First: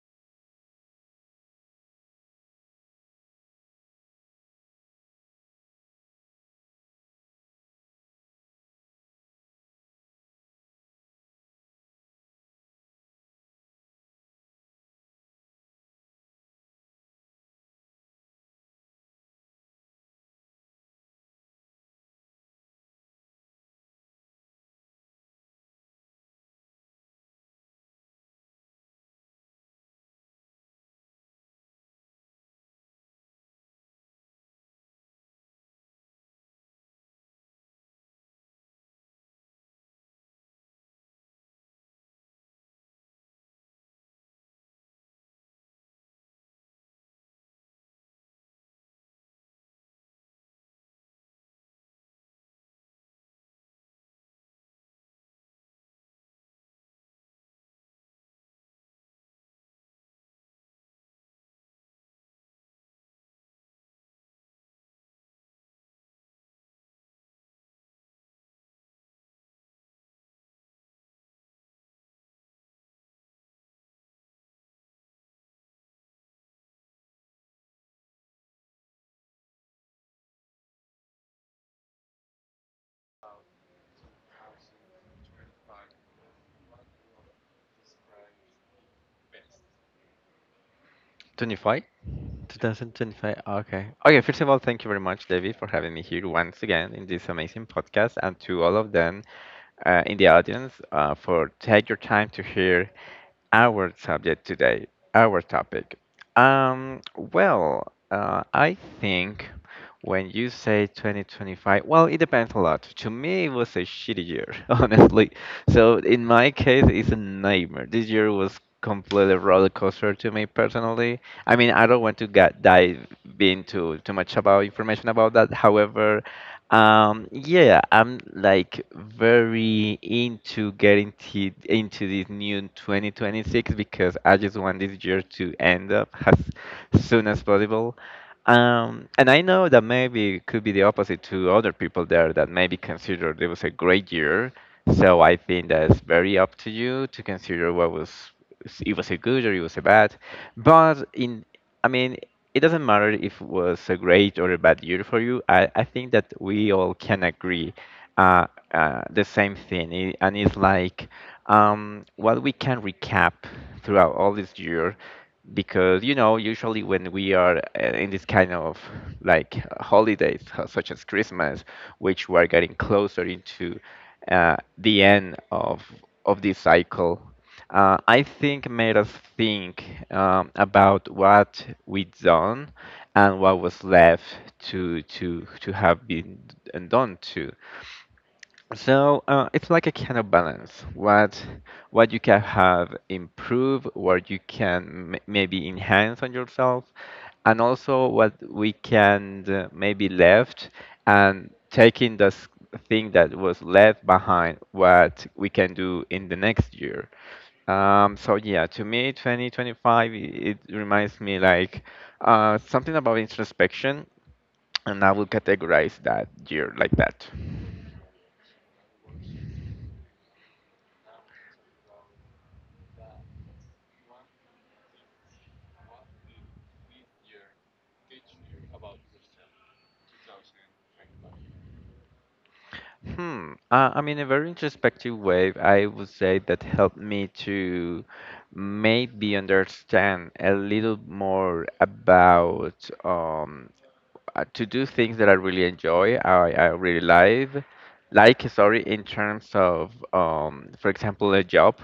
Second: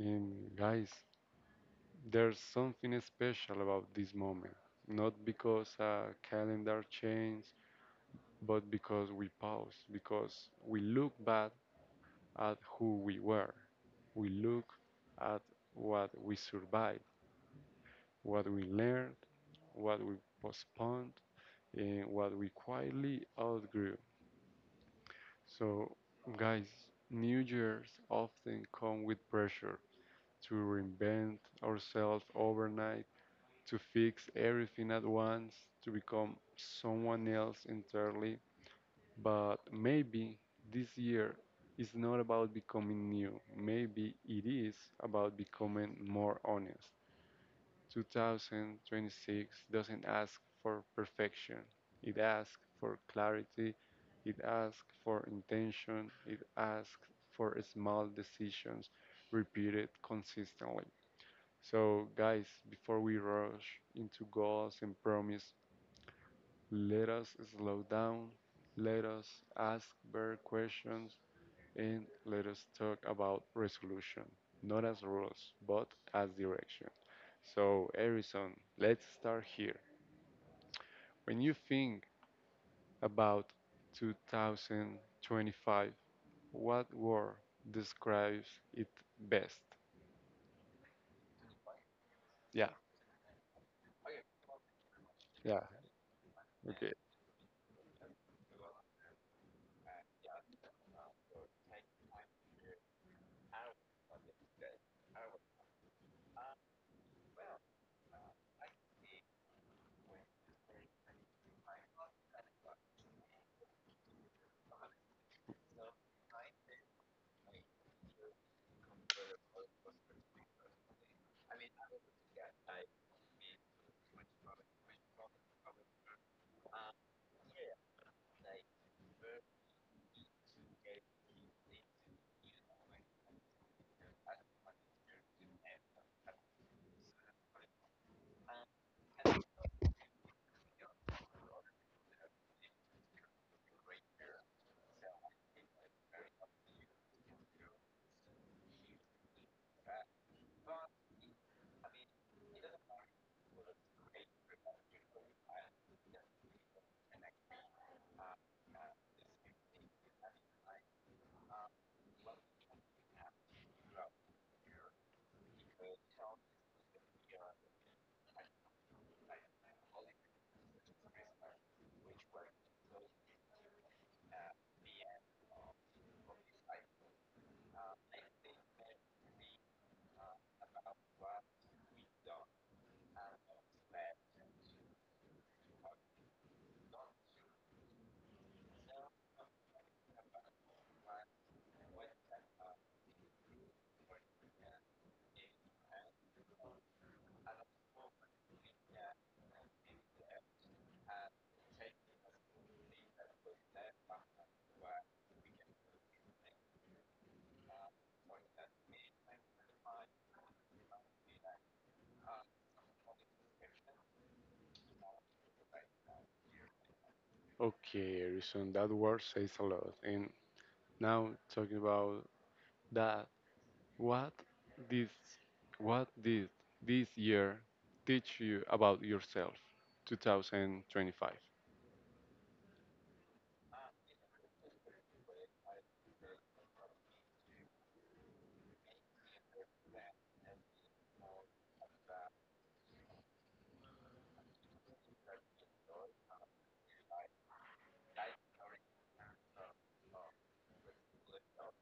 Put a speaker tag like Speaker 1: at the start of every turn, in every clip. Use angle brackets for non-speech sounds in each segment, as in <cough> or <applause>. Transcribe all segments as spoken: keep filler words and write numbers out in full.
Speaker 1: And guys, there's something special about this moment, not because a calendar changed, but because we paused, because we look back at who we were. We look at what we survived, what we learned, what we postponed, and what we quietly outgrew. So, guys, New Year's often come with pressure to reinvent ourselves overnight to fix everything at once, to become someone else entirely. But maybe this year is not about becoming new. Maybe it is about becoming more honest. two thousand twenty-six doesn't ask for perfection, it asks for clarity, it asks for intention, it asks for small decisions repeated consistently. So, guys, before we rush into goals and promise, let us slow down, let us ask better questions, and let us talk about resolution, not as rules, but as direction. So, Harrison, let's start here. When you think about two thousand twenty-five, what word describes it best?
Speaker 2: twenty-five?
Speaker 1: Yeah,
Speaker 2: twenty twenty-five. Okay. Okay, first of all, thank you very much, David,
Speaker 1: yeah,
Speaker 2: for having me here once again
Speaker 1: okay.
Speaker 2: in this amazing podcast, and to all of them uh, in the audience uh, for take your time to hear our subject today, our topic. Um, well, uh, I think when you say twenty twenty-five, well, it depends a lot. To me, it was a shitty year, <laughs> honestly. So in my case, it's a nightmare. This year was completely roller coaster to me personally. I mean, I don't want to get dive into too much about information about that. However, um, yeah, I'm like very into getting t into this new twenty twenty-six because I just want this year to end up <laughs> as soon as possible. Um, and I know that maybe it could be the opposite to other people there that maybe consider it was a great year. So I think that it's very up to you to consider what was it was a good or it was a bad. But in I mean it doesn't matter if it was a great or a bad year for you. I, I think that we all can agree uh, uh, the same thing. I- and it's like um, what we can recap throughout all this year, because you know, usually when we are uh, in this kind of like holidays, uh, such as Christmas, which we are getting closer into uh, the end of of this cycle uh, I think made us think um, about what we done and what was left to to to have been and done too. So uh, it's like a kind of balance. What what you can have improve, what you can m- maybe enhance on yourself, and also what we can uh, maybe left and taking this thing that was left behind, what we can do in the next year. Um, so yeah, to me, twenty twenty-five, i- it reminds me like uh, something about introspection, and I would categorize that year like that.
Speaker 1: Okay, Harrison, that word says a lot. And now talking about that, what this, what did this year teach you about yourself, twenty twenty-five?
Speaker 2: Hmm. Uh, I mean, a very introspective way, I would say that helped me to maybe understand a little more about um, uh, to do things that I really enjoy. I, I really like, like sorry, in terms of, um, for example, a job,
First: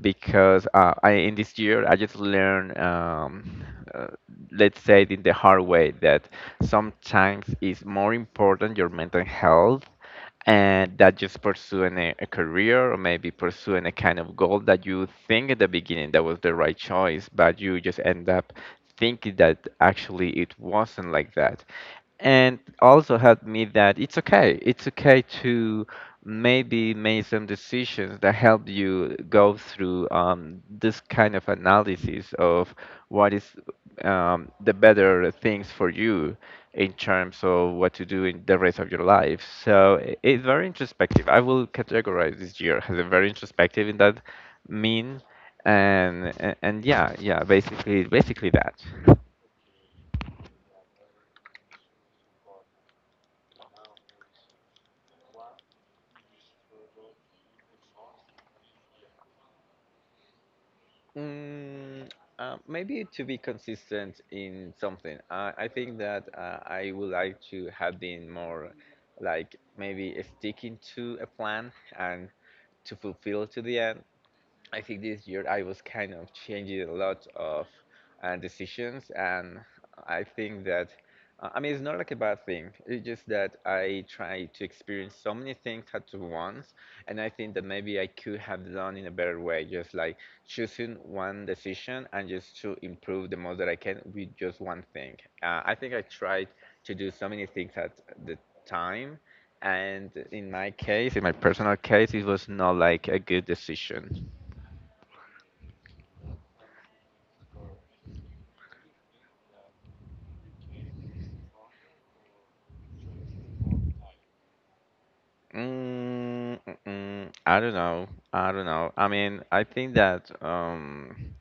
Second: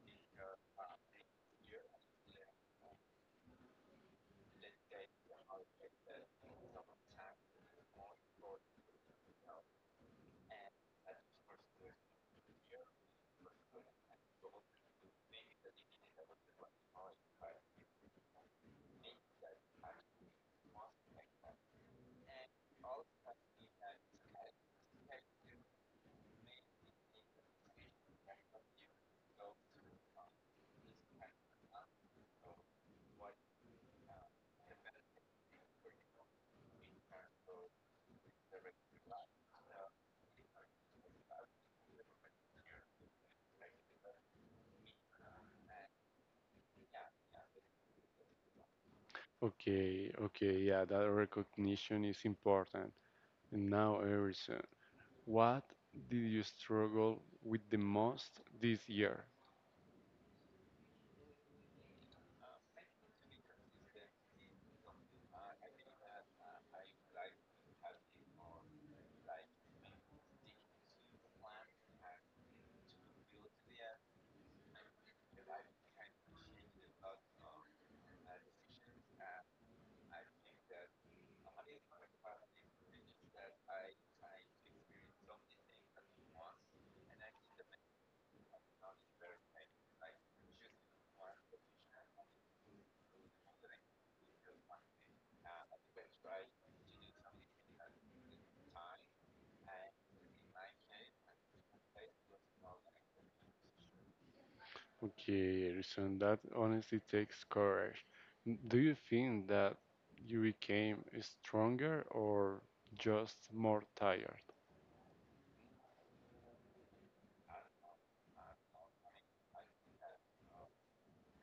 Speaker 2: because uh, I in this year I just learned, um, uh, let's say it in the hard way that sometimes it's more important your mental health and that just pursuing a, a career or maybe pursuing a kind of goal that you think at the beginning that was the right choice, but you just end up thinking that actually it wasn't like that and also helped me that it's okay. It's okay to maybe make some decisions that help you go through um, this kind of analysis of what is um, the better things for you in terms of what to do in the rest of your life. So i- it's very introspective. I will categorize this year as a very introspective in that mean. And, and and yeah, yeah, basically, basically that.
Speaker 1: Okay, okay, yeah, that recognition is important. And now, Harrison, what did you struggle with the most this year?
Speaker 2: Mm, uh, Maybe to be consistent in something. I I think that uh, I would like to have been more like maybe sticking to a plan and to fulfill to the end. I think this year I was kind of changing a lot of uh, decisions, and I think that uh, I mean it's not like a bad thing. It's just that I try to experience so many things at once, and I think that maybe I could have done in a better way, just like choosing one decision and just to improve the most that I can with just one thing. Uh, I think I tried to do so many things at the time. And in my case, in my personal case, it was not like a good decision.
Speaker 1: Okay, Harrison, that honestly takes courage. N- Do you think that you became stronger or just more tired?
Speaker 2: Mm, mm, mm, I don't know. I don't know. I mean, I think that um,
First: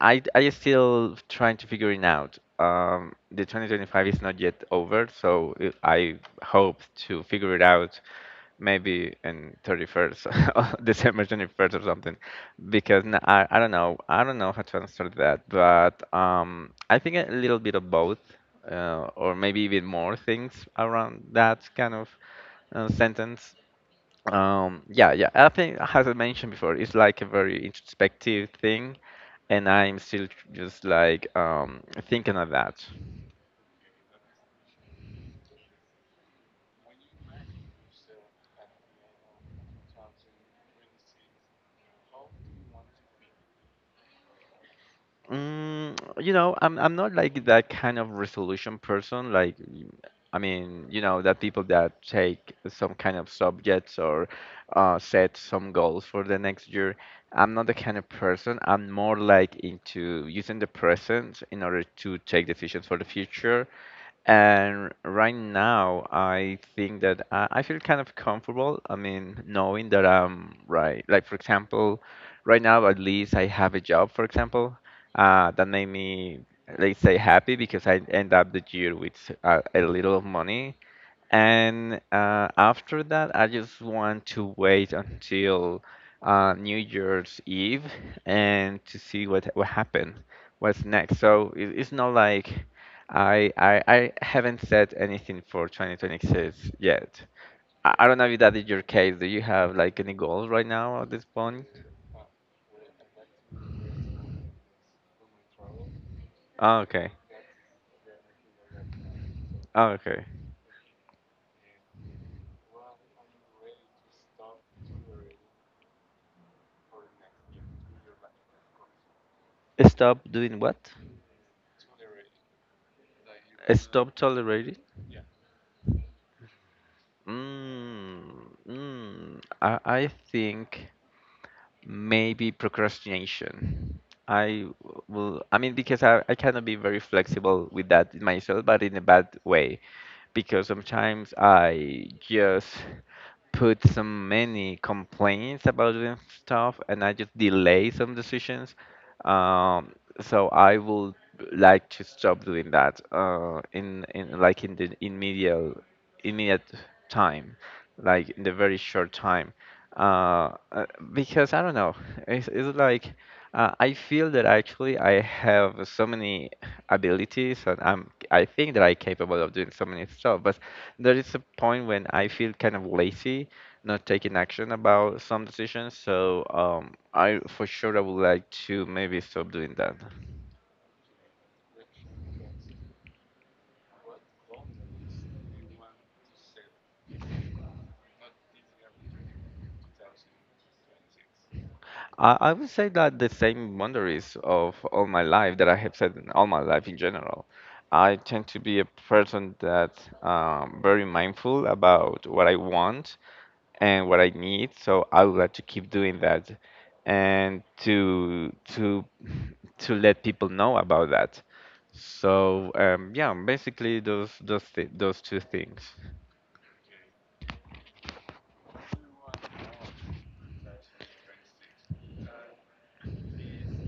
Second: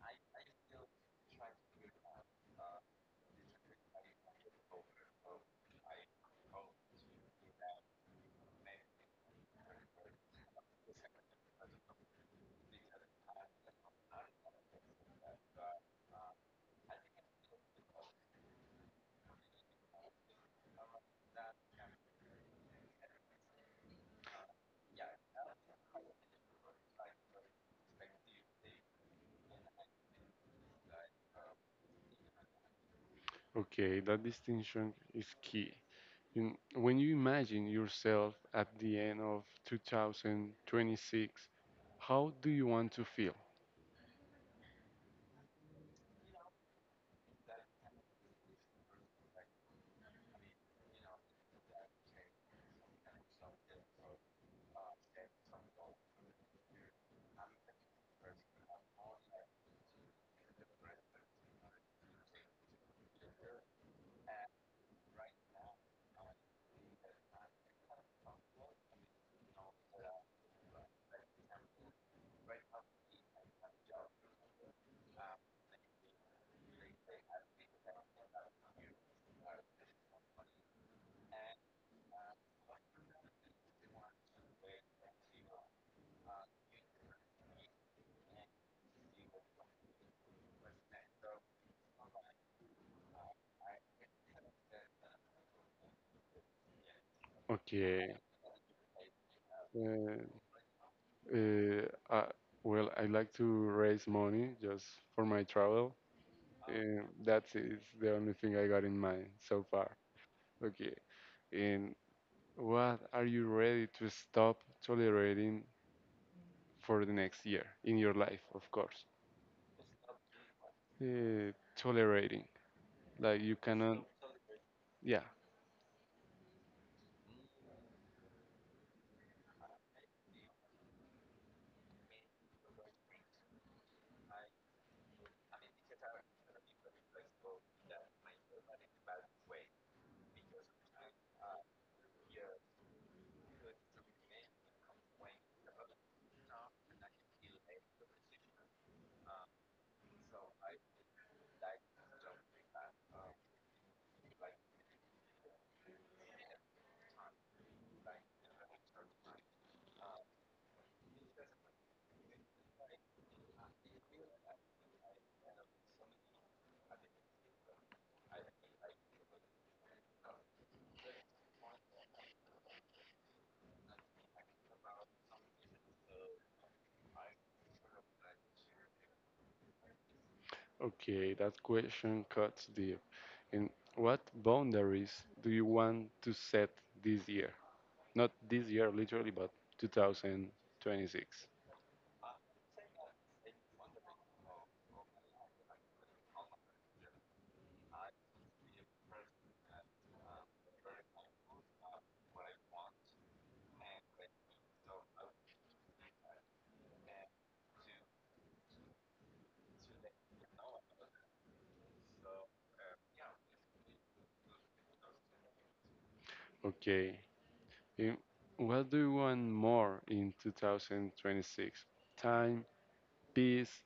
Speaker 2: I I still trying to figure it out. Um, the twenty twenty-five is not yet over, so it- I hope to figure it out maybe in thirty-first, <laughs> December twenty-first or something, because n- I I don't know. I don't know how to answer that, but um, I think a little bit of both, uh, or maybe even more things around that kind of uh, sentence um, yeah, yeah. I think, as I mentioned before, it's like a very introspective thing, and I'm still just like um, thinking of that.
Speaker 1: Okay, that distinction is key. In, when you imagine yourself at the end of two thousand twenty-six, how do you want to feel?
Speaker 2: Mm, you know, I'm I'm not like that kind of resolution person. Like, y- I mean, you know, that people that take some kind of subjects or uh, set some goals for the next year. I'm not the kind of person. I'm more like into using the present in order to take decisions for the future. And right now, I think that I, I feel kind of comfortable. I mean, knowing that I'm right. Like, for example, right now, at least I have a job, for example, uh, that made me, let's say, happy because I end up the year with a, a little of money. And uh, after that, I just want to wait until uh, New Year's Eve and to see what what happened, what's next. So it, it's not like. I, I I haven't said anything for twenty twenty-six yet. I, I
Speaker 1: Okay,
Speaker 2: don't know if that is your case. Do you have like any goals
Speaker 1: uh,
Speaker 2: right now at this point?
Speaker 1: uh, I, well, I like to raise money just for my travel.
Speaker 2: Oh,
Speaker 1: Uh,
Speaker 2: okay.
Speaker 1: that's it. It's the only thing I got in mind so
Speaker 2: Oh,
Speaker 1: far.
Speaker 2: okay.
Speaker 1: Okay, and what are you ready to stop tolerating for the next year in your life, of course?
Speaker 2: Stop doing what?
Speaker 1: Uh, tolerating. Like you cannot.
Speaker 2: Stop tolerating?
Speaker 1: Yeah.
Speaker 2: Mm, mm, I, I think. Maybe procrastination. I will, I mean, because I, I cannot be very flexible with that in myself, but in a bad way. Because sometimes I just put so many complaints about the stuff and I just delay some decisions. Um, so I would like to stop doing that uh, in, in like in the immediate immediate time, like in the very short time. Uh, uh, because I don't know, it's, it's like uh, I feel that actually I have so many abilities and I'm I think that I'm capable of doing so many stuff, but there is a point when I feel kind of lazy, not taking action about some decisions. So um, I for sure I would like to maybe stop doing that.
Speaker 1: Okay, that question cuts deep. And what boundaries do you want to set this year? Not this year, literally, but two thousand twenty-six.
Speaker 2: I, I would say that the same boundaries of all my life that I have set in all my life in general. I tend to be a person that um, very mindful about what I want and what I need, so I would like to keep doing that and to to to let people know about that. So um, yeah, basically those those th- those two things.
Speaker 1: Okay. And what do you want more in two thousand twenty-six? Time, peace,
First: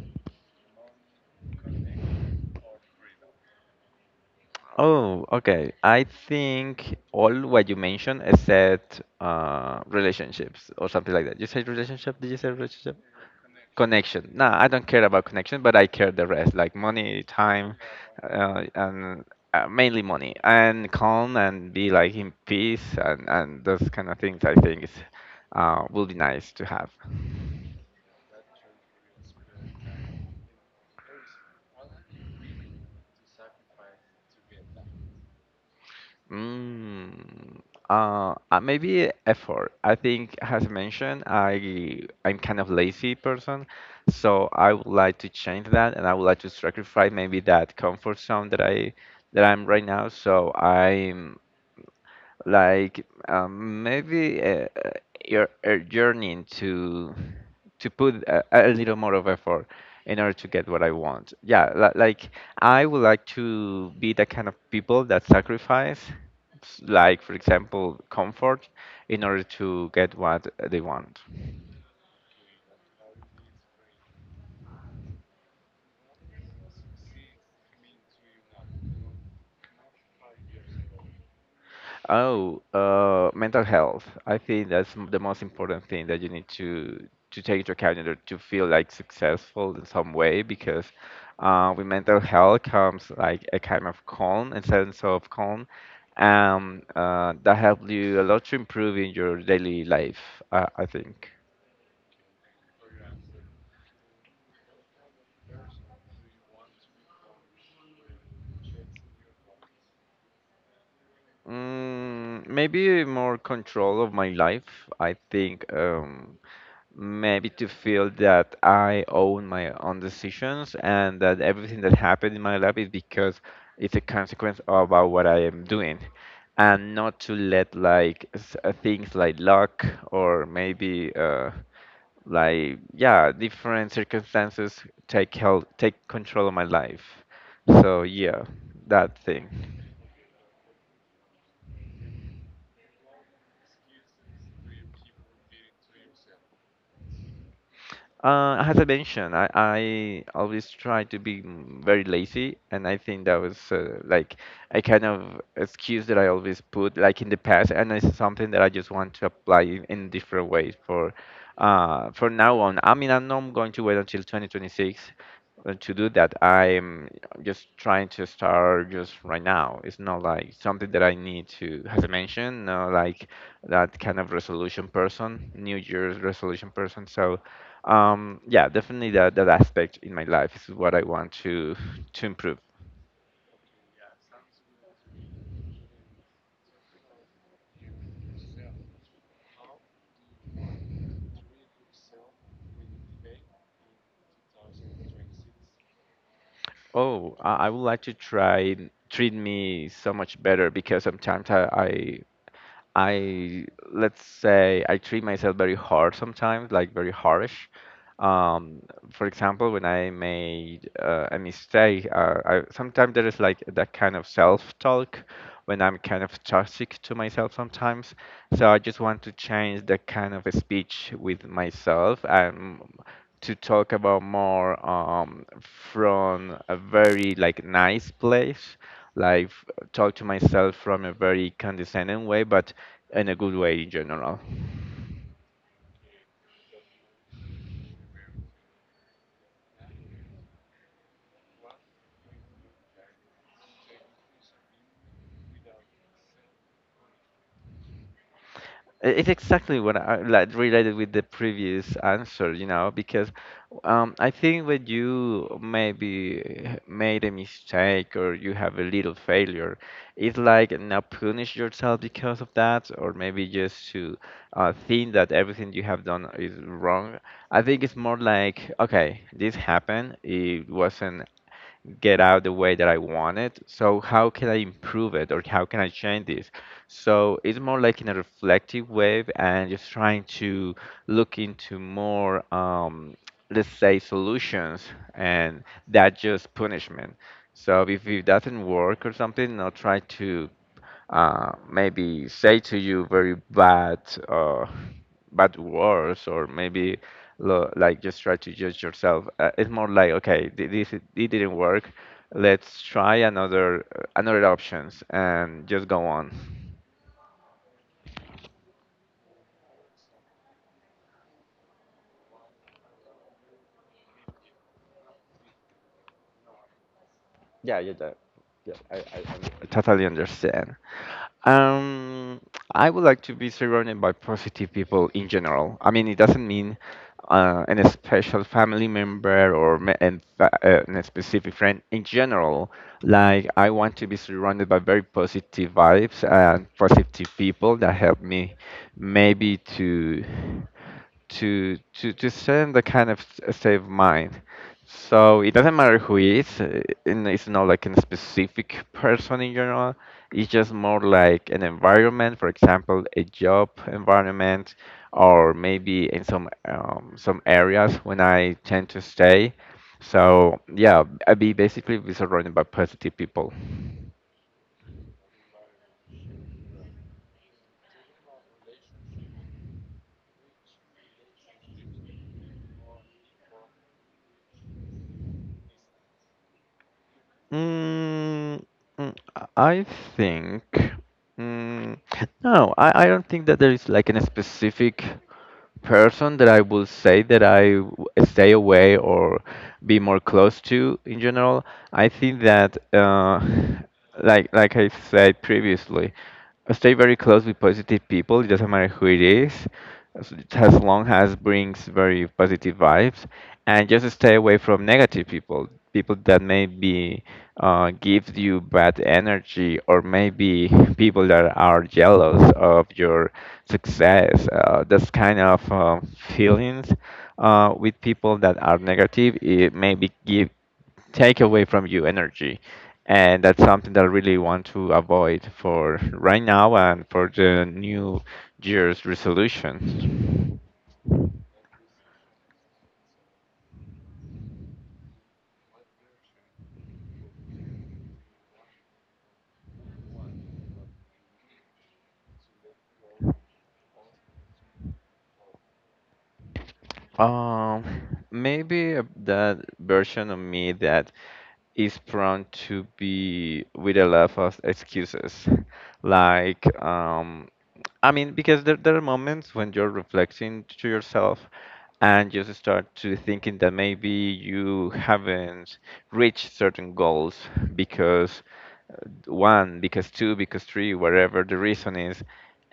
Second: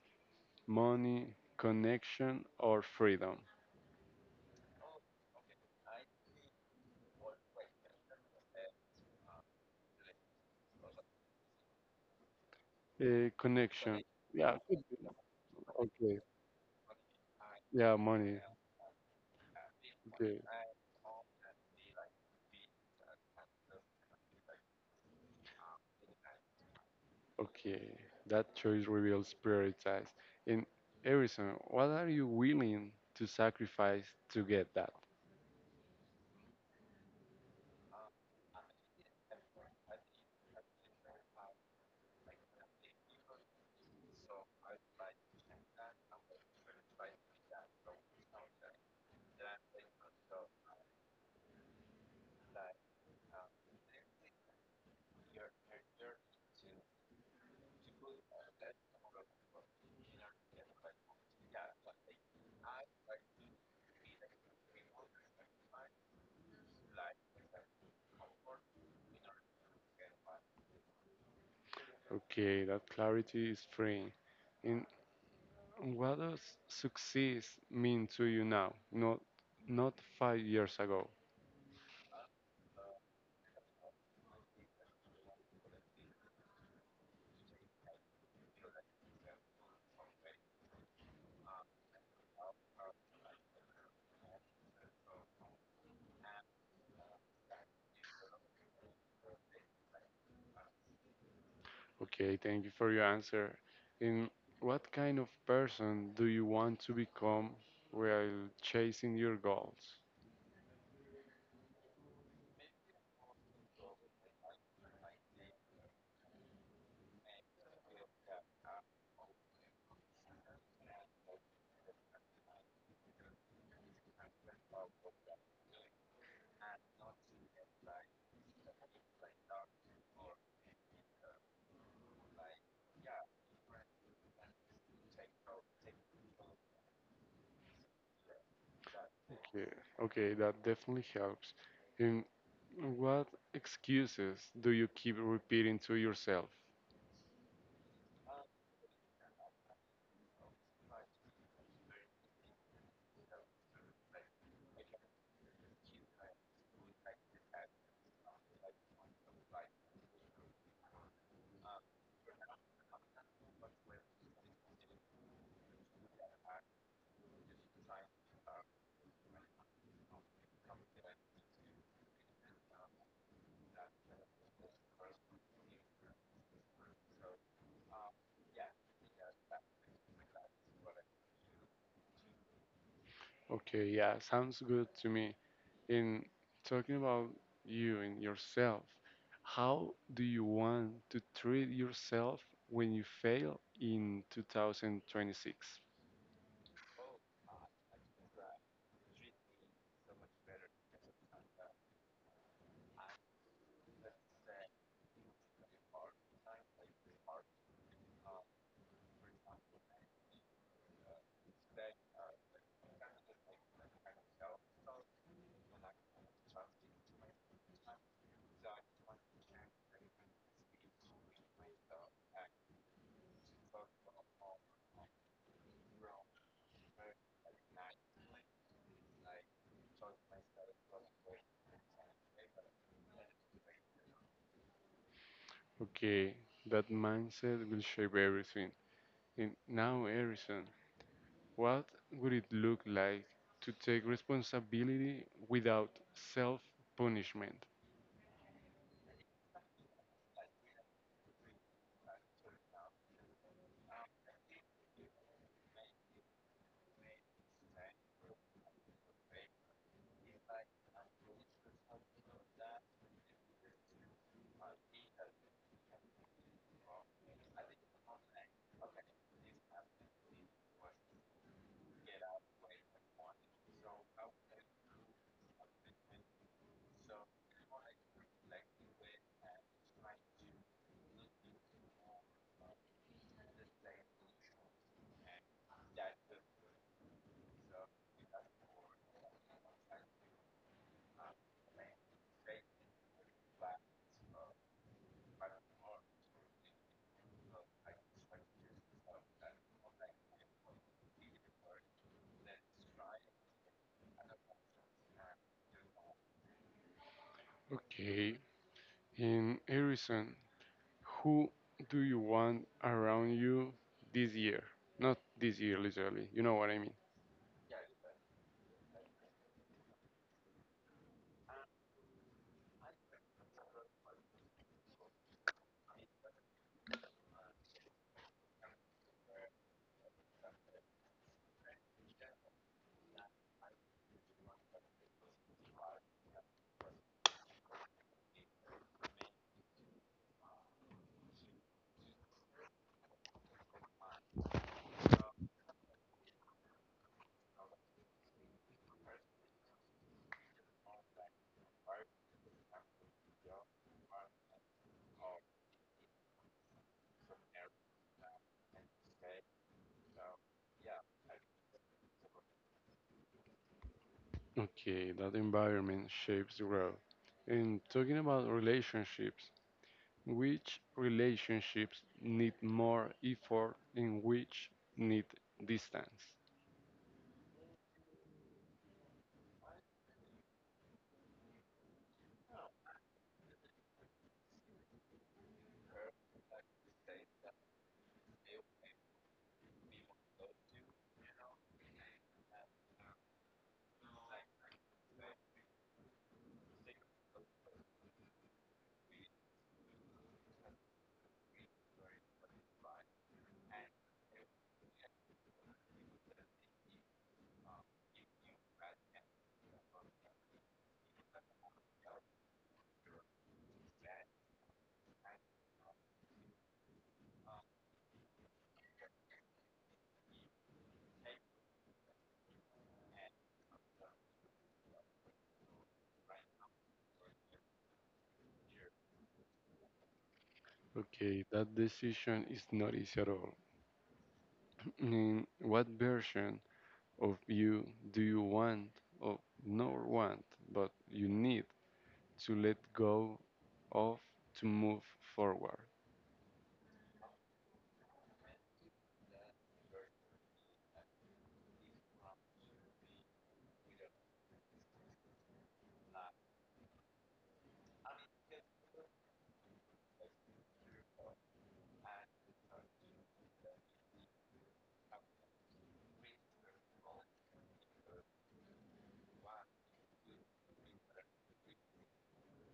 Speaker 1: money, connection, or freedom?
Speaker 2: Oh, okay. I think all what you mentioned except uh, relationships or something like that. You said relationship? Did you say relationship?
Speaker 1: Uh, connection.
Speaker 2: Connection. No,
Speaker 1: Yeah.
Speaker 2: I
Speaker 1: Could
Speaker 2: don't
Speaker 1: be.
Speaker 2: care about connection, but I care
Speaker 1: Okay.
Speaker 2: the rest, like money, time,
Speaker 1: Yeah, money.
Speaker 2: uh, and uh, mainly money,
Speaker 1: Okay.
Speaker 2: and calm and be like in peace and and those kind of things. I think is uh, will be nice to have.
Speaker 1: Okay, that choice reveals prioritize. In Harrison, what are you willing to sacrifice to get that?
Speaker 2: Mm, uh, uh, Maybe effort. I think, as mentioned, I I'm kind of lazy person, so I would like to change that, and I would like to sacrifice maybe that comfort zone that I that I'm right now. So I'm like um, maybe uh, uh, you're, uh yearning to to put a, a little more of effort in order to get what I want. Yeah, li- like I would like to be the kind of people that sacrifice, s- like for example, comfort in order to get what they want.
Speaker 1: Okay, that clarity is freeing. And what does success mean to you now, not not five years ago?
Speaker 2: Oh, uh, Mental health. I think that's m- the most important thing that you need to to take into account in order to feel like successful in some way because uh, with mental health comes like a kind of calm, a sense of calm, um, uh, that helps you a lot to improve in your daily life, uh, I think.
Speaker 1: Okay, thank you for your answer. And what kind of person do you want to become while chasing your goals?
Speaker 2: Mm, maybe more control of my life. I think um, maybe to feel that I own my own decisions and that everything that happened in my life is because it's a consequence about what I am doing, and not to let like s- uh, things like luck or maybe uh, like yeah different circumstances take held, take control of my life. So yeah, that thing.
Speaker 1: Okay. Okay, that definitely helps. And what excuses do you keep repeating to yourself?
Speaker 2: Uh, as I mentioned, I, I always try to be mm, very lazy, and I think that was uh, like a kind of excuse that I always put like in the past, and it's something that I just want to apply in, in different ways for uh, for now on. I mean, I'm not going to wait until twenty twenty-six uh, to do that. I'm just trying to start just right now. It's not like something that I need to, as I mentioned, no, like that kind of resolution person, New Year's resolution person. So. Um, yeah, definitely that that aspect in my life is what I want to to improve.
Speaker 1: Okay, yeah, sounds good to me. In talking about you and yourself, how do you want to treat yourself when you fail in two thousand twenty-six?
Speaker 2: Oh, I I would like to try treat me so much better because sometimes I, I I let's say I treat myself very hard sometimes, like very harsh. Um, for example, when I made uh, a mistake, uh, I, sometimes there is like that kind of self-talk when I'm kind of toxic to myself sometimes. So I just want to change that kind of a speech with myself and to talk about more um, from a very like nice place, like f- talk to myself from a very condescending way, but in a good way in general.
Speaker 1: Okay, that mindset will shape everything. And now, Harrison, what would it look like to take responsibility without self punishment?
Speaker 2: I- It's exactly what I like related with the previous answer, you know, because um, I think when you maybe made a mistake or you have a little failure, it's like not punish yourself because of that, or maybe just to uh, think that everything you have done is wrong. I think it's more like, okay, this happened. It wasn't get out the way that I want it. So how can I improve it or how can I change this? So it's more like in a reflective way and just trying to look into more, um, let's say, solutions and that just punishment. So if it doesn't work or something, I'll try to uh, maybe say to you very bad uh, bad words or maybe lo- like just try to judge yourself uh, it's more like okay thi- this it didn't work. Let's try another uh, another options and just go on.
Speaker 1: Okay. In Harrison, who do you want around you this year? Not this year, literally. You know what I mean.
Speaker 2: Yeah, yeah, yeah. yeah I, I, I totally understand. Um, I would like to be surrounded by positive people in general. I mean, it doesn't mean uh, an special family member or me- and fa- uh, and a specific friend. In general, like I want to be surrounded by very positive vibes and positive people that help me maybe to to to to send the kind of s- state of mind. So it doesn't matter who it is, uh, and it's not like a specific person in general. It's just more like an environment, for example, a job environment, or maybe in some um, some areas when I tend to stay. So yeah, I be basically be surrounded by positive people.
Speaker 1: Okay, that environment shapes growth. And talking about relationships, which relationships need more effort and which need distance?
Speaker 2: Mm, mm, I think. Mm, no, I, I don't think that there is like an specific person that I will say that I w- stay away or be more close to in general. I think that, uh, <laughs> like like I said previously, I stay very close with positive people. It doesn't matter who it is, as as long as brings very positive vibes, and just stay away from negative people people that maybe uh, give you bad energy or maybe <laughs> people that are jealous of your success uh, this kind of uh, feelings uh, with people that are negative it maybe give take away from you energy, and that's something that I really want to avoid for right now and for the new year's resolutions.
Speaker 1: Okay, that decision is not easy at all. Mm, what version of you do you want, or not want, but you need to let go of to move forward?
Speaker 2: Um, Maybe a- that version of me that is prone to be with a lot of excuses. Like, um, I mean, because there, there are moments when you're reflecting to yourself and just start to thinking that maybe you haven't reached certain goals because uh, one, because two, because three, whatever the reason is,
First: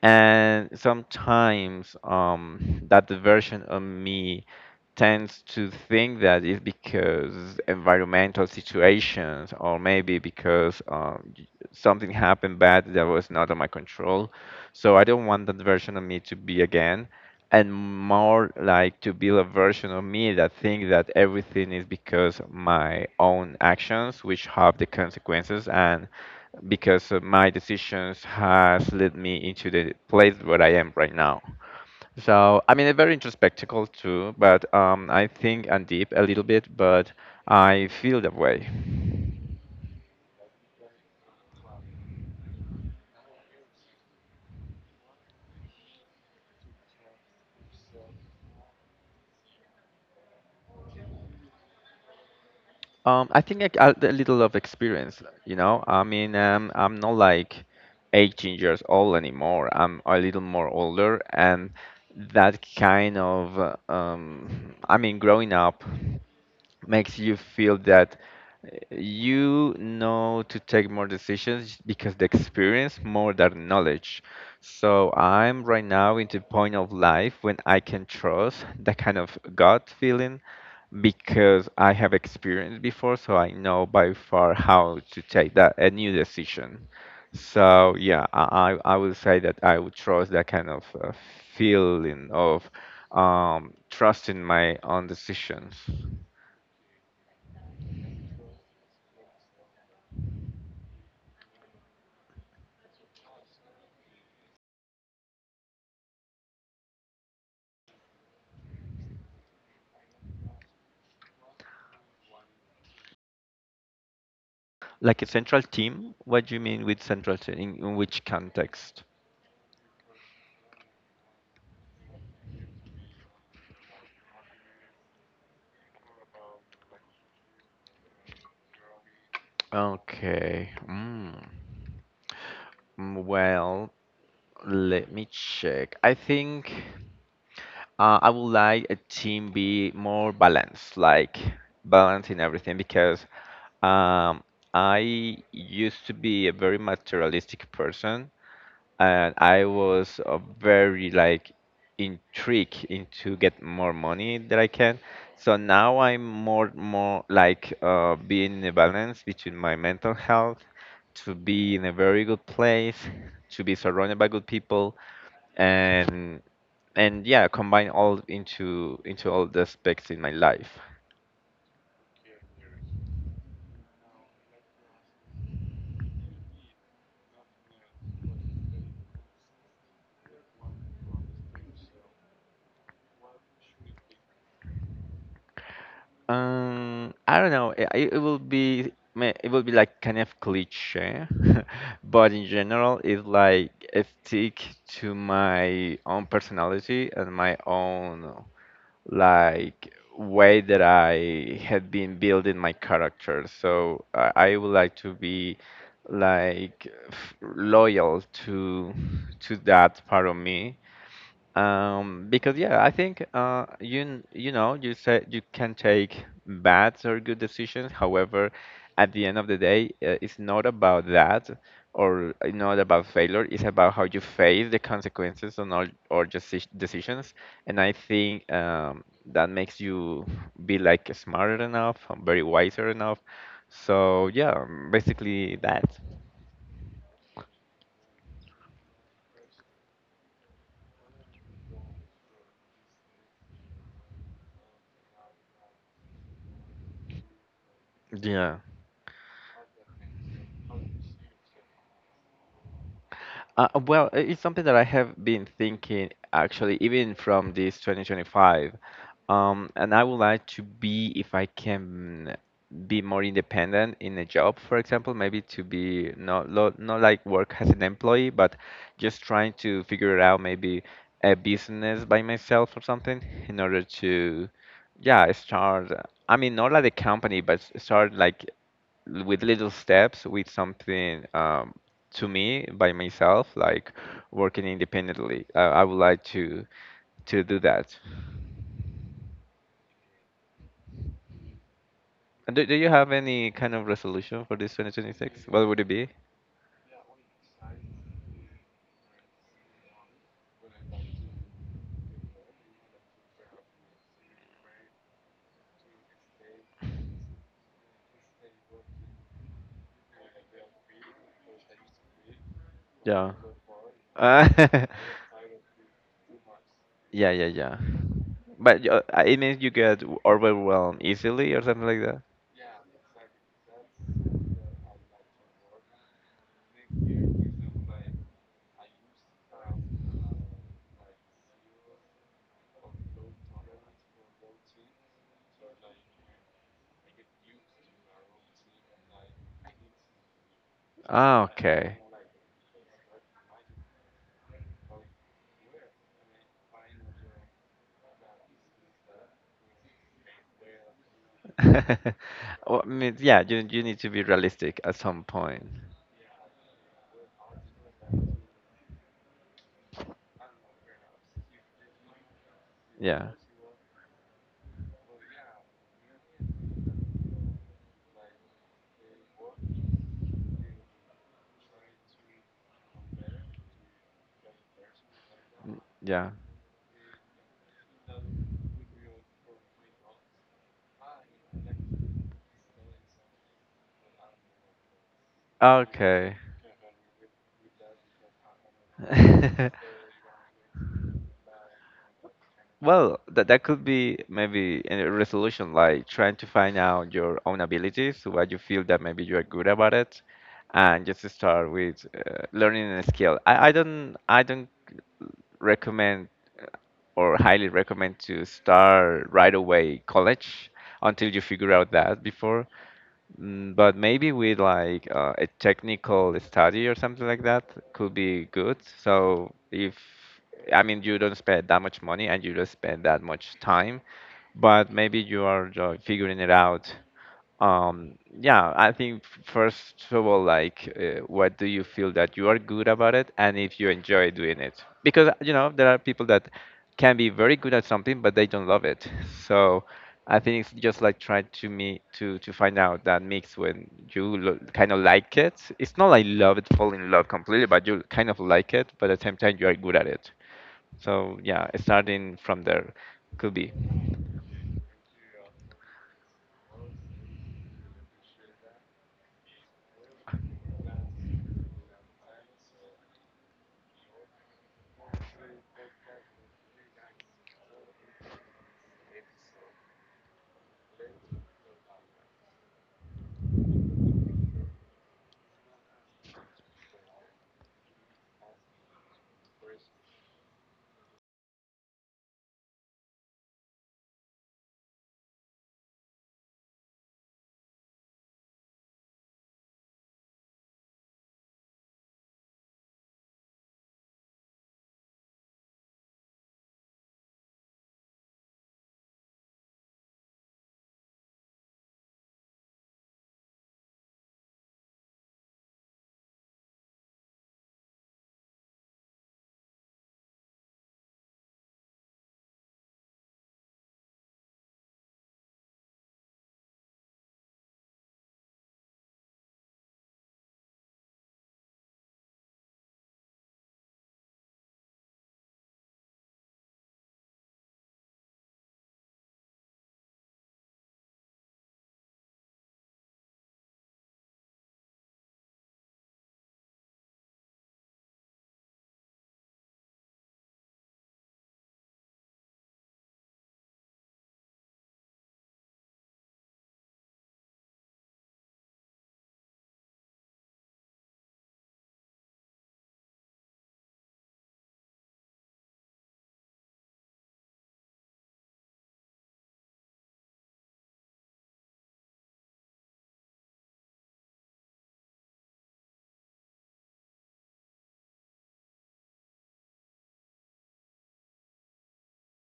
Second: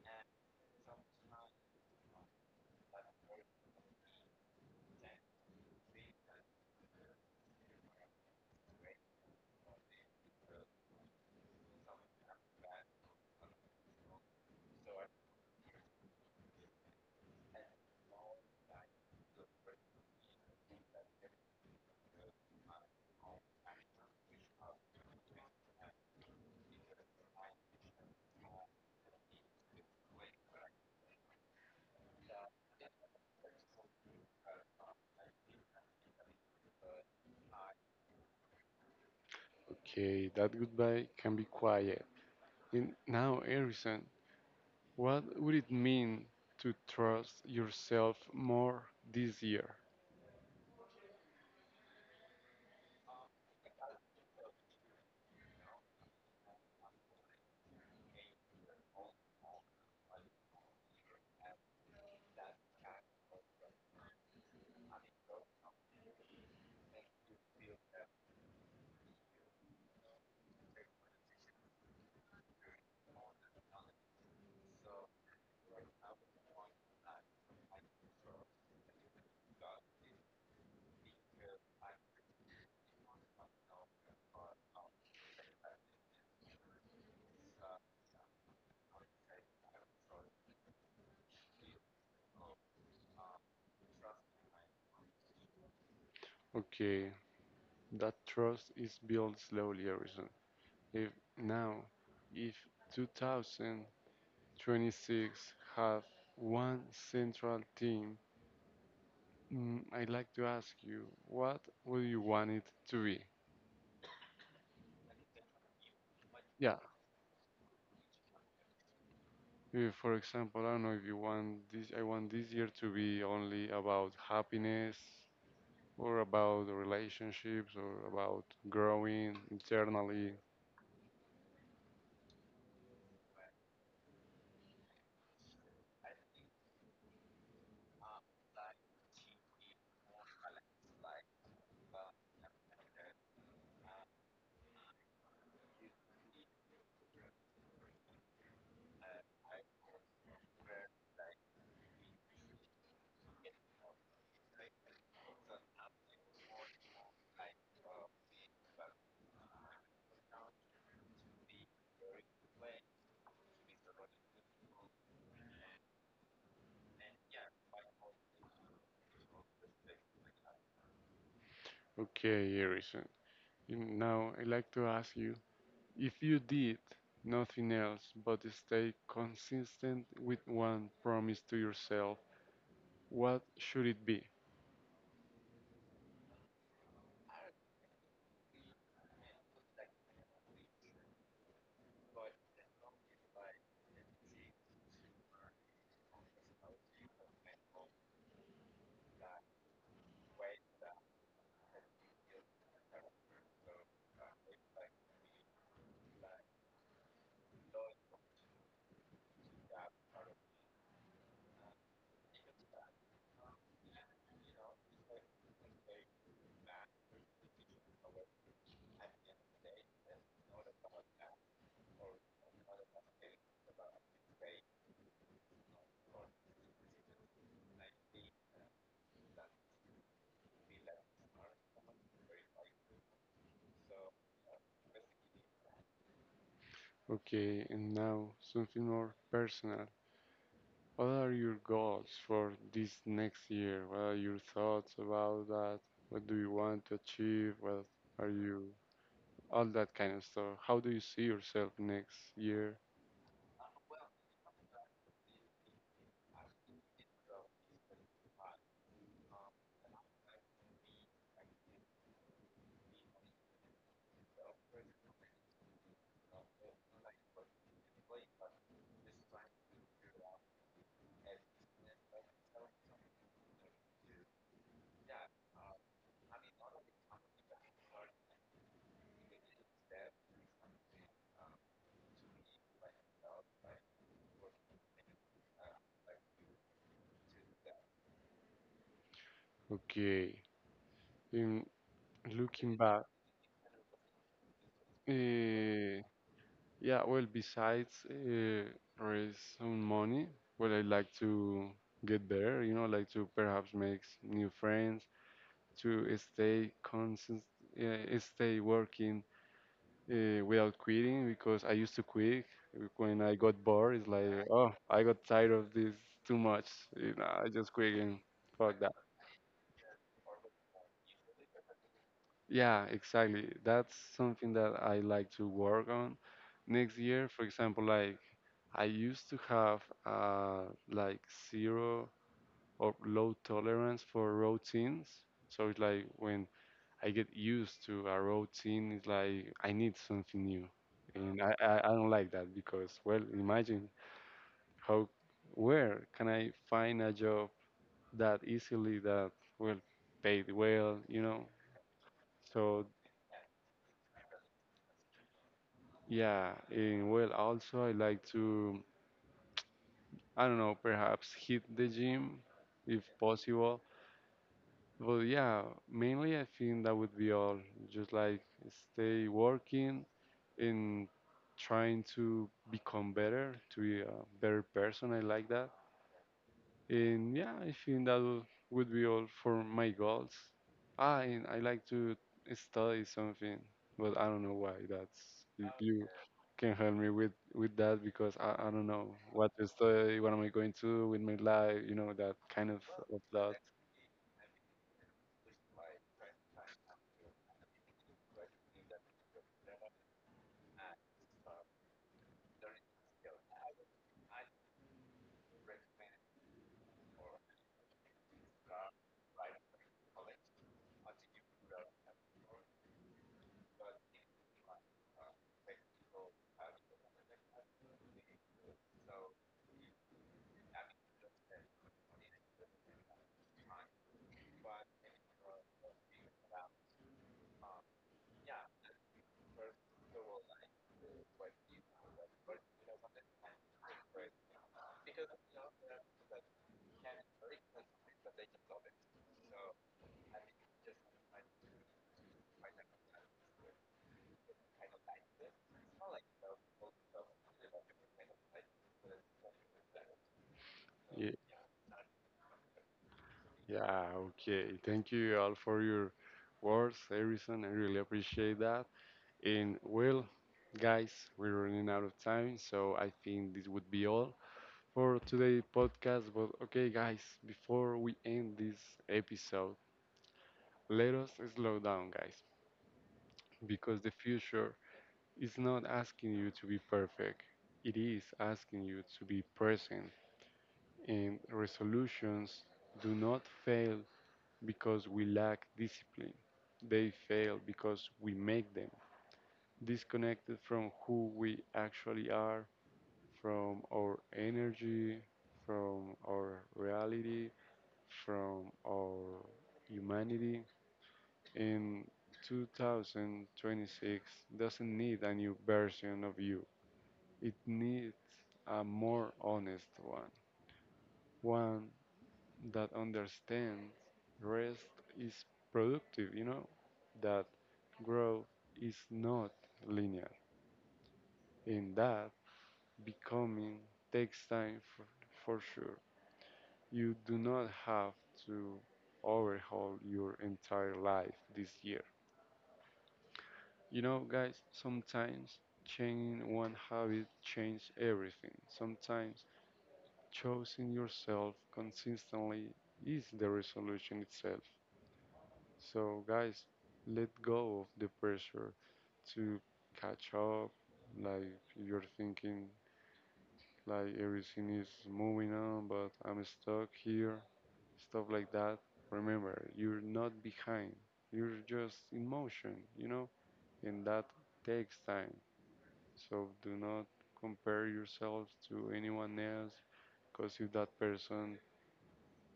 Speaker 2: and sometimes um, that version of me tends to think that it's because environmental situations or maybe because um, y- something happened bad that was not on my control. So I don't want that version of me to be again, and more like to build a version of me that thinks that everything is because my own actions which have the consequences, and because of my decisions has led me into the place where I am right now. So I mean, it's very introspectical too, but um, I think and deep a little bit, but I feel that way.
Speaker 1: Okay, that goodbye can be quiet. And now, Harrison, what would it mean to trust yourself more this year?
Speaker 2: Um, I think like, a a little of experience, you know. I mean, um, I'm not like eighteen years old anymore. I'm a little more older, and that kind of, uh, um, I mean, growing up makes you feel that uh, you know to take more decisions because the experience more than knowledge. So I'm right now into point of life when I can trust that kind of gut feeling because I have experience before, so I know by far how to take that a new decision. So yeah, I I I would say that I would trust that kind of uh, feeling of um, trusting my own decisions.
Speaker 1: Okay, that trust is built slowly, Harrison. If now, if two thousand twenty-six have one central team. Mm, I'd like to ask you, what would you want it to be?
Speaker 2: Like a central team? What do you
Speaker 1: Yeah,
Speaker 2: mean with central team? In, in which context?
Speaker 1: if, for example, I don't know if you want this, I want this year to be only about happiness or about relationships or about growing internally.
Speaker 2: Okay. Mm. Mm, well, let me check. I think. Uh, I would like a team be more balanced, like balance in everything, because um, I used to be a very materialistic person, and I was uh, very like intrigued into get more money that I can. So now I'm more more like uh, being in a balance between my mental health, to be in a very good place, to be surrounded by good people, and and yeah combine all into into all the aspects in my life.
Speaker 1: Okay, Harrison. You Now, I'd like to ask you, if you did nothing else but stay consistent with one promise to yourself, what should it be?
Speaker 2: um I don't know, it, it will be ma- it will be like kind of cliche <laughs> but in general it's like I stick to my own personality and my own like way that I had been building my character. So i, I would like to be like f- loyal to to that part of me. Um, because yeah, I think uh, you n- you know you said you can take bad or good decisions. However, at the end of the day, uh, it's not about that or uh, not about failure. It's about how you face the consequences on all or just decisions. And I think um, that makes you be like smarter enough, um, very wiser enough. So yeah, um, basically that.
Speaker 1: Okay, and now something more personal. What are your goals for this next year? What are your thoughts about that? What do you want to achieve? What are
Speaker 2: Yeah.
Speaker 1: you? All that kind of stuff. How do you see yourself next year?
Speaker 2: Uh, uh, well, i- it's something that I have been thinking actually, even from this two thousand twenty-five. Um, and I would like to be, if I can, be more independent in a job, for example, maybe to be not lo- not like work as an employee, but just trying to figure out maybe a business by myself or something in order to, yeah, start. I mean, not like a company, but s- start like l- with little steps with something. Um, to me by myself, like working independently. I, I would like to to do that.
Speaker 1: Okay. In
Speaker 2: And do, do
Speaker 1: looking
Speaker 2: you
Speaker 1: back,
Speaker 2: have any kind of resolution for this twenty twenty-six? What would it
Speaker 1: uh,
Speaker 2: be?
Speaker 1: yeah, well, besides uh, raise some money, well, I like to get there, you know, like to perhaps make new friends, to stay constant, uh, stay working uh, without quitting because I used to quit when
Speaker 2: Yeah.
Speaker 1: I got bored. It's like,
Speaker 2: Uh,
Speaker 1: oh, I got tired
Speaker 2: <laughs>
Speaker 1: of this too much. You know,
Speaker 2: yeah, yeah,
Speaker 1: I just
Speaker 2: yeah.
Speaker 1: quit and fuck
Speaker 2: But
Speaker 1: that.
Speaker 2: uh, it means you get overwhelmed easily or something like that.
Speaker 1: Yeah, exactly. That's something that I like to work on next year. For example, like I used to have uh, like zero or low tolerance for routines. So it's like when I get used to a routine. It's like I need something new,
Speaker 2: Ah,
Speaker 1: and I, I, I
Speaker 2: okay.
Speaker 1: don't like that because well, imagine how where can I find a job that easily that will pay well, you know?
Speaker 2: <laughs> Well, I
Speaker 1: So
Speaker 2: mean, yeah, you you need to be realistic at some point.
Speaker 1: yeah, and well, also I like to I don't know perhaps hit the gym if
Speaker 2: Yeah,
Speaker 1: possible. Well, yeah, mainly I think that would be all. Just like stay working and trying to become better, to be a better person. I like that.
Speaker 2: yeah.
Speaker 1: And yeah, I think that would would be all for my goals. Ah, and I like to study something, but I don't know why. That's if you
Speaker 2: Okay.
Speaker 1: can help me with with that because I, I don't know what to
Speaker 2: <laughs>
Speaker 1: study, what am I going to do with my life, you know, that kind of
Speaker 2: Well,
Speaker 1: of
Speaker 2: that
Speaker 1: that.
Speaker 2: that could be maybe a resolution, like trying to find out your own abilities, what you feel that maybe you are good about it, and just to start with uh, learning a skill. I, I don't I don't recommend uh, or highly recommend to start right away college until you figure out that before. Mm, but maybe with like uh, a technical study or something like that could be good. So if I mean you don't spend that much money and you don't spend that much time, but maybe you are uh, figuring it out, um, yeah, I think first of all, like, uh, what do you feel that you are good about it, and if you enjoy doing it? Because you know there are people that can be very good at something, but they don't love it. <laughs> So I think it's just like trying to me to to find out that mix when you lo- kind of like it. It's not like love it, fall in love completely, but you kind of like it. But at the same time, you are good at it. So yeah, starting from there could be.
Speaker 1: Yeah, okay. Thank you all for your words, Harrison. I really appreciate that. And well, guys, we're running out of time, so I think this would be all for today's podcast. But okay, guys, before we end this episode, let us slow down, guys, because the future is not asking you to be perfect, it is asking you to be present. And resolutions do not fail because we lack discipline. They fail because we make them disconnected from who we actually are, from our energy, from our reality, from our humanity. In twenty twenty-six doesn't need a new version of you. It needs a more honest one, one that understands rest is productive, you know, that growth is not linear, and that becoming takes time for, for sure. You do not have to overhaul your entire life this year. You know, guys, sometimes changing one habit changes everything. Sometimes choosing yourself consistently is the resolution itself. So, guys, let go of the pressure to catch up. Like, you're thinking, like, everything is moving on, but I'm stuck here, stuff like that. Remember, you're not behind, you're just in motion, you know, and that takes time. So, do not compare yourself to anyone else because if that person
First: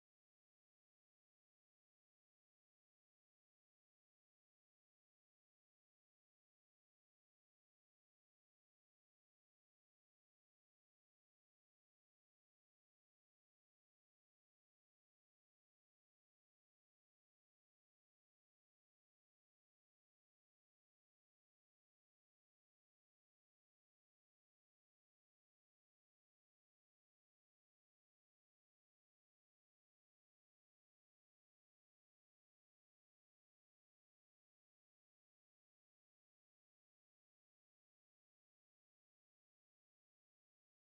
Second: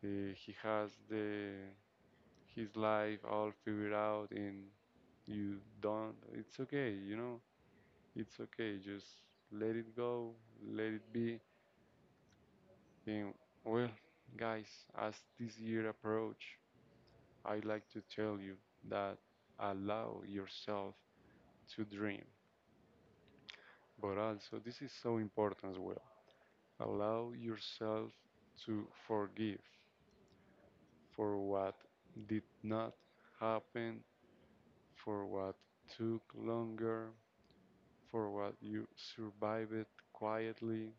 Speaker 1: uh, he has the his life all figured out and you don't, it's okay, you know, it's okay. Just let it go, let it be. And well, guys, as this year approach, I like to tell you that allow yourself to dream. But also, this is so important as well. Allow yourself to forgive for what did not happen, for what took longer, for what you survived quietly.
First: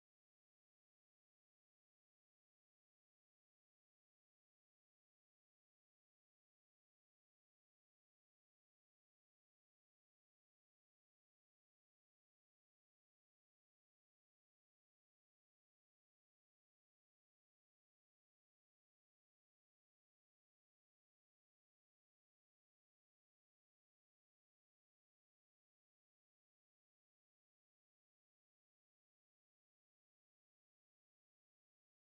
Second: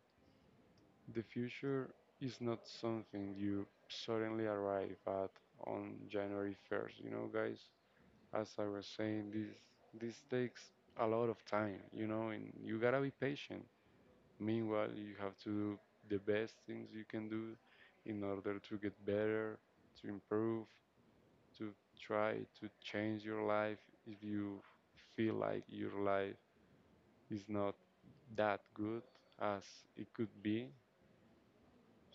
Speaker 1: The future is not something you suddenly arrive at on January first, you know, guys. As I was saying, this this takes a lot of time, you know, and you gotta be patient. Meanwhile, you have to do the best things you can do in order to get better, to improve, to try to change your life if you feel like your life is not that good as it could be.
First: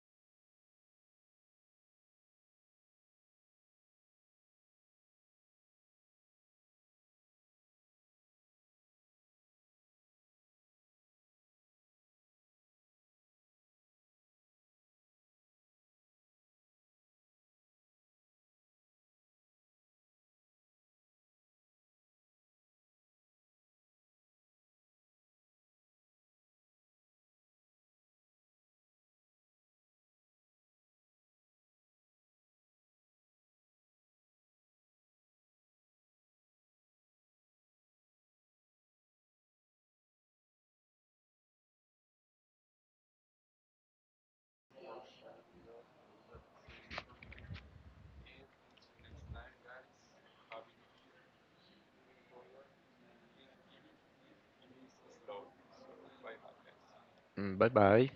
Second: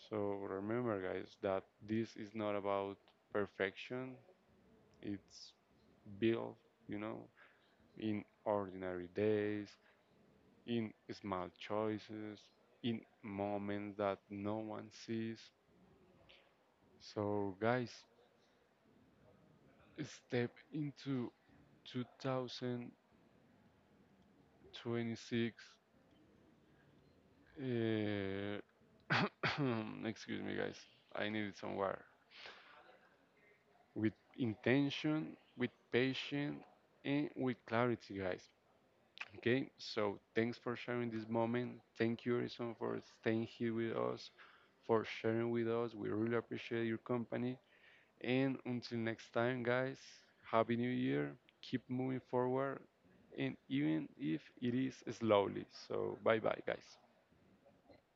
Speaker 1: So remember, guys, that this is not about perfection. It's built, you know, in ordinary days, in small choices, in moments that no one sees. So, guys, step into two thousand twenty-six. Uh, <coughs> Excuse me, guys. I need it somewhere. With intention, with patience, and with clarity, guys. Okay, so thanks for sharing this moment. Thank you, Harrison, for staying here with us, for sharing with us. We really appreciate your company. And until next time, guys, Happy New Year. Keep moving forward, and even if it is slowly. So, bye bye, guys.
Speaker 2: Mm, bye bye.